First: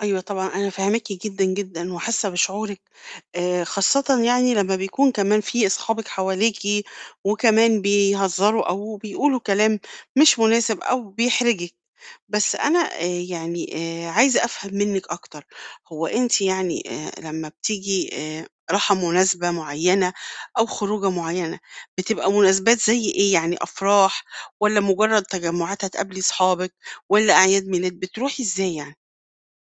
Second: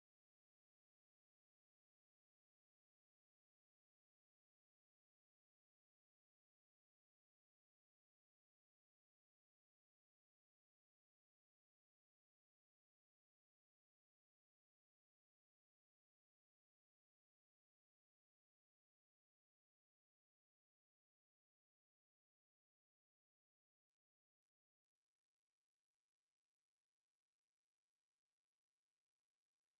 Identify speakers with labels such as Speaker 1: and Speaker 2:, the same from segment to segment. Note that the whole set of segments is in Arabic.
Speaker 1: أيوه، طبعًا أنا فاهماكِ جدًا، جدًا، وحاسّة بشعورِك آآ، خاصّةً يعني لمّا بيكون كمان في أصحابك حواليكِ وكمان بيهزروا أو بيقولوا كلام مش مُناسب أو بيحرجِك. بس أنا آآ، يعني آآ، عايزة أفهم منِّك أكتر هو أنتِ يعني آآ، لمّا بتيجي آآ، راحة مُناسبة معيّنة أو خروجة معيّنة بتبقى مُناسبات زي إيه يعني؟ أفراح، والّا مُجرّد تجمُّعات هتقابلي أصحابِك والّا أعياد مِيلاد، بتروحي إزاي يعني؟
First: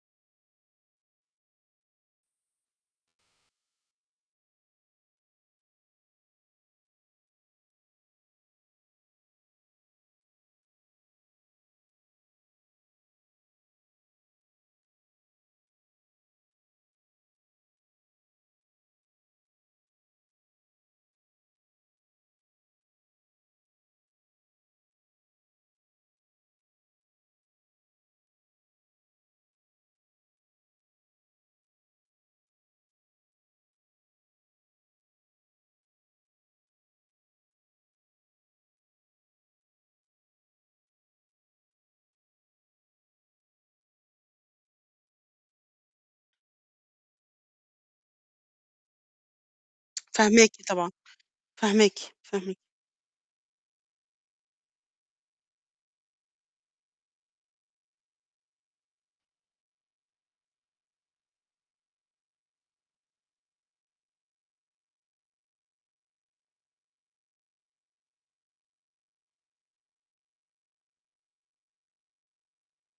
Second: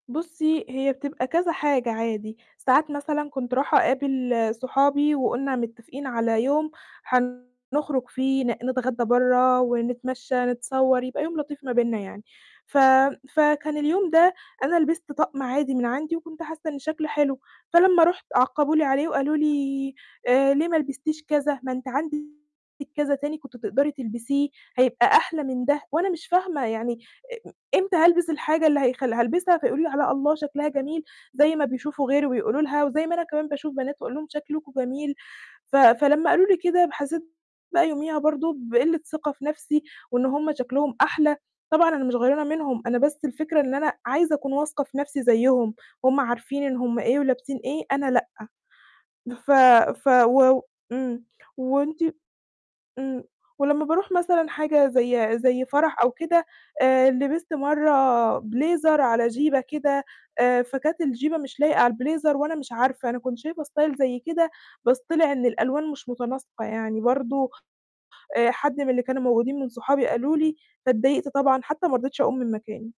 Speaker 2: بُصّي، هي بتبقى كذا حاجة عادي، ساعات مثلًا كنت راحة أقابل صحابي وقُلنا مِتفقين على يوم حنخرُج فيه ن نتغدّى برّا ونتمشى، نتصوّر يبقى يوم لطيف ما بيننا يعني، ف فكان اليوم ده أنا لبِست طَقم عادي من عندي وكنت حاسّة إن شكله حلو، فلمّا رُحت عقَّبوه لي عليه وقالوا لي آآ، ليه ما لبِستيش كذا، ما أنتِ عندِك كذا تاني كنتِ تقدري تلبِسيه هيبقى أحلى من ده وأنا مش فاهمة يعني آآ، م إمتى هالبِس الحاجة اللي هيخلّ هالبِسها فيقولوا لي عليها الله شكلها جميل، زي ما بيشوفوا غيري وبيقولوا لها وزي ما أنا كمان باشوف بنات وأقول لهم شكلكم جميل، ف فلمّا قالوا لي كده ب حسّيت بقى يوميها برضه بقلِّة ثِقة في نَفْسي وإن هُم شكلهم أحلى. طبعًا أنا مش غَيرانة منهم أنا بس الفكرة إن أنا عايزة أكون واثقة في نَفْسي زيّهم، هُم عارفين إن هُم إيه ولابِسين إيه أنا لأ. بف ف و
Speaker 1: فاهماكِ
Speaker 2: و
Speaker 1: طبعًا،
Speaker 2: إمم
Speaker 1: فاهماكِ،
Speaker 2: وأنتِ
Speaker 1: فاهم
Speaker 2: إمم. ولمّا باروح مثلًا حاجة زي زي فرح أو كده آآ، لبِست مرّة بليزر على جيبَة كده آآ فكانت الجيبَة مش لايقة على البليزر وأنا مش عارفة أنا كنت شايفة style زي كده بس طلع إن الألوان مش مُتناسقة يعني برضه آآ، حد من اللي كانوا موجودين من صحابي قالوا لي، فاتضّايقت طبعًا حتى ما رضيتش أقوم من مكاني.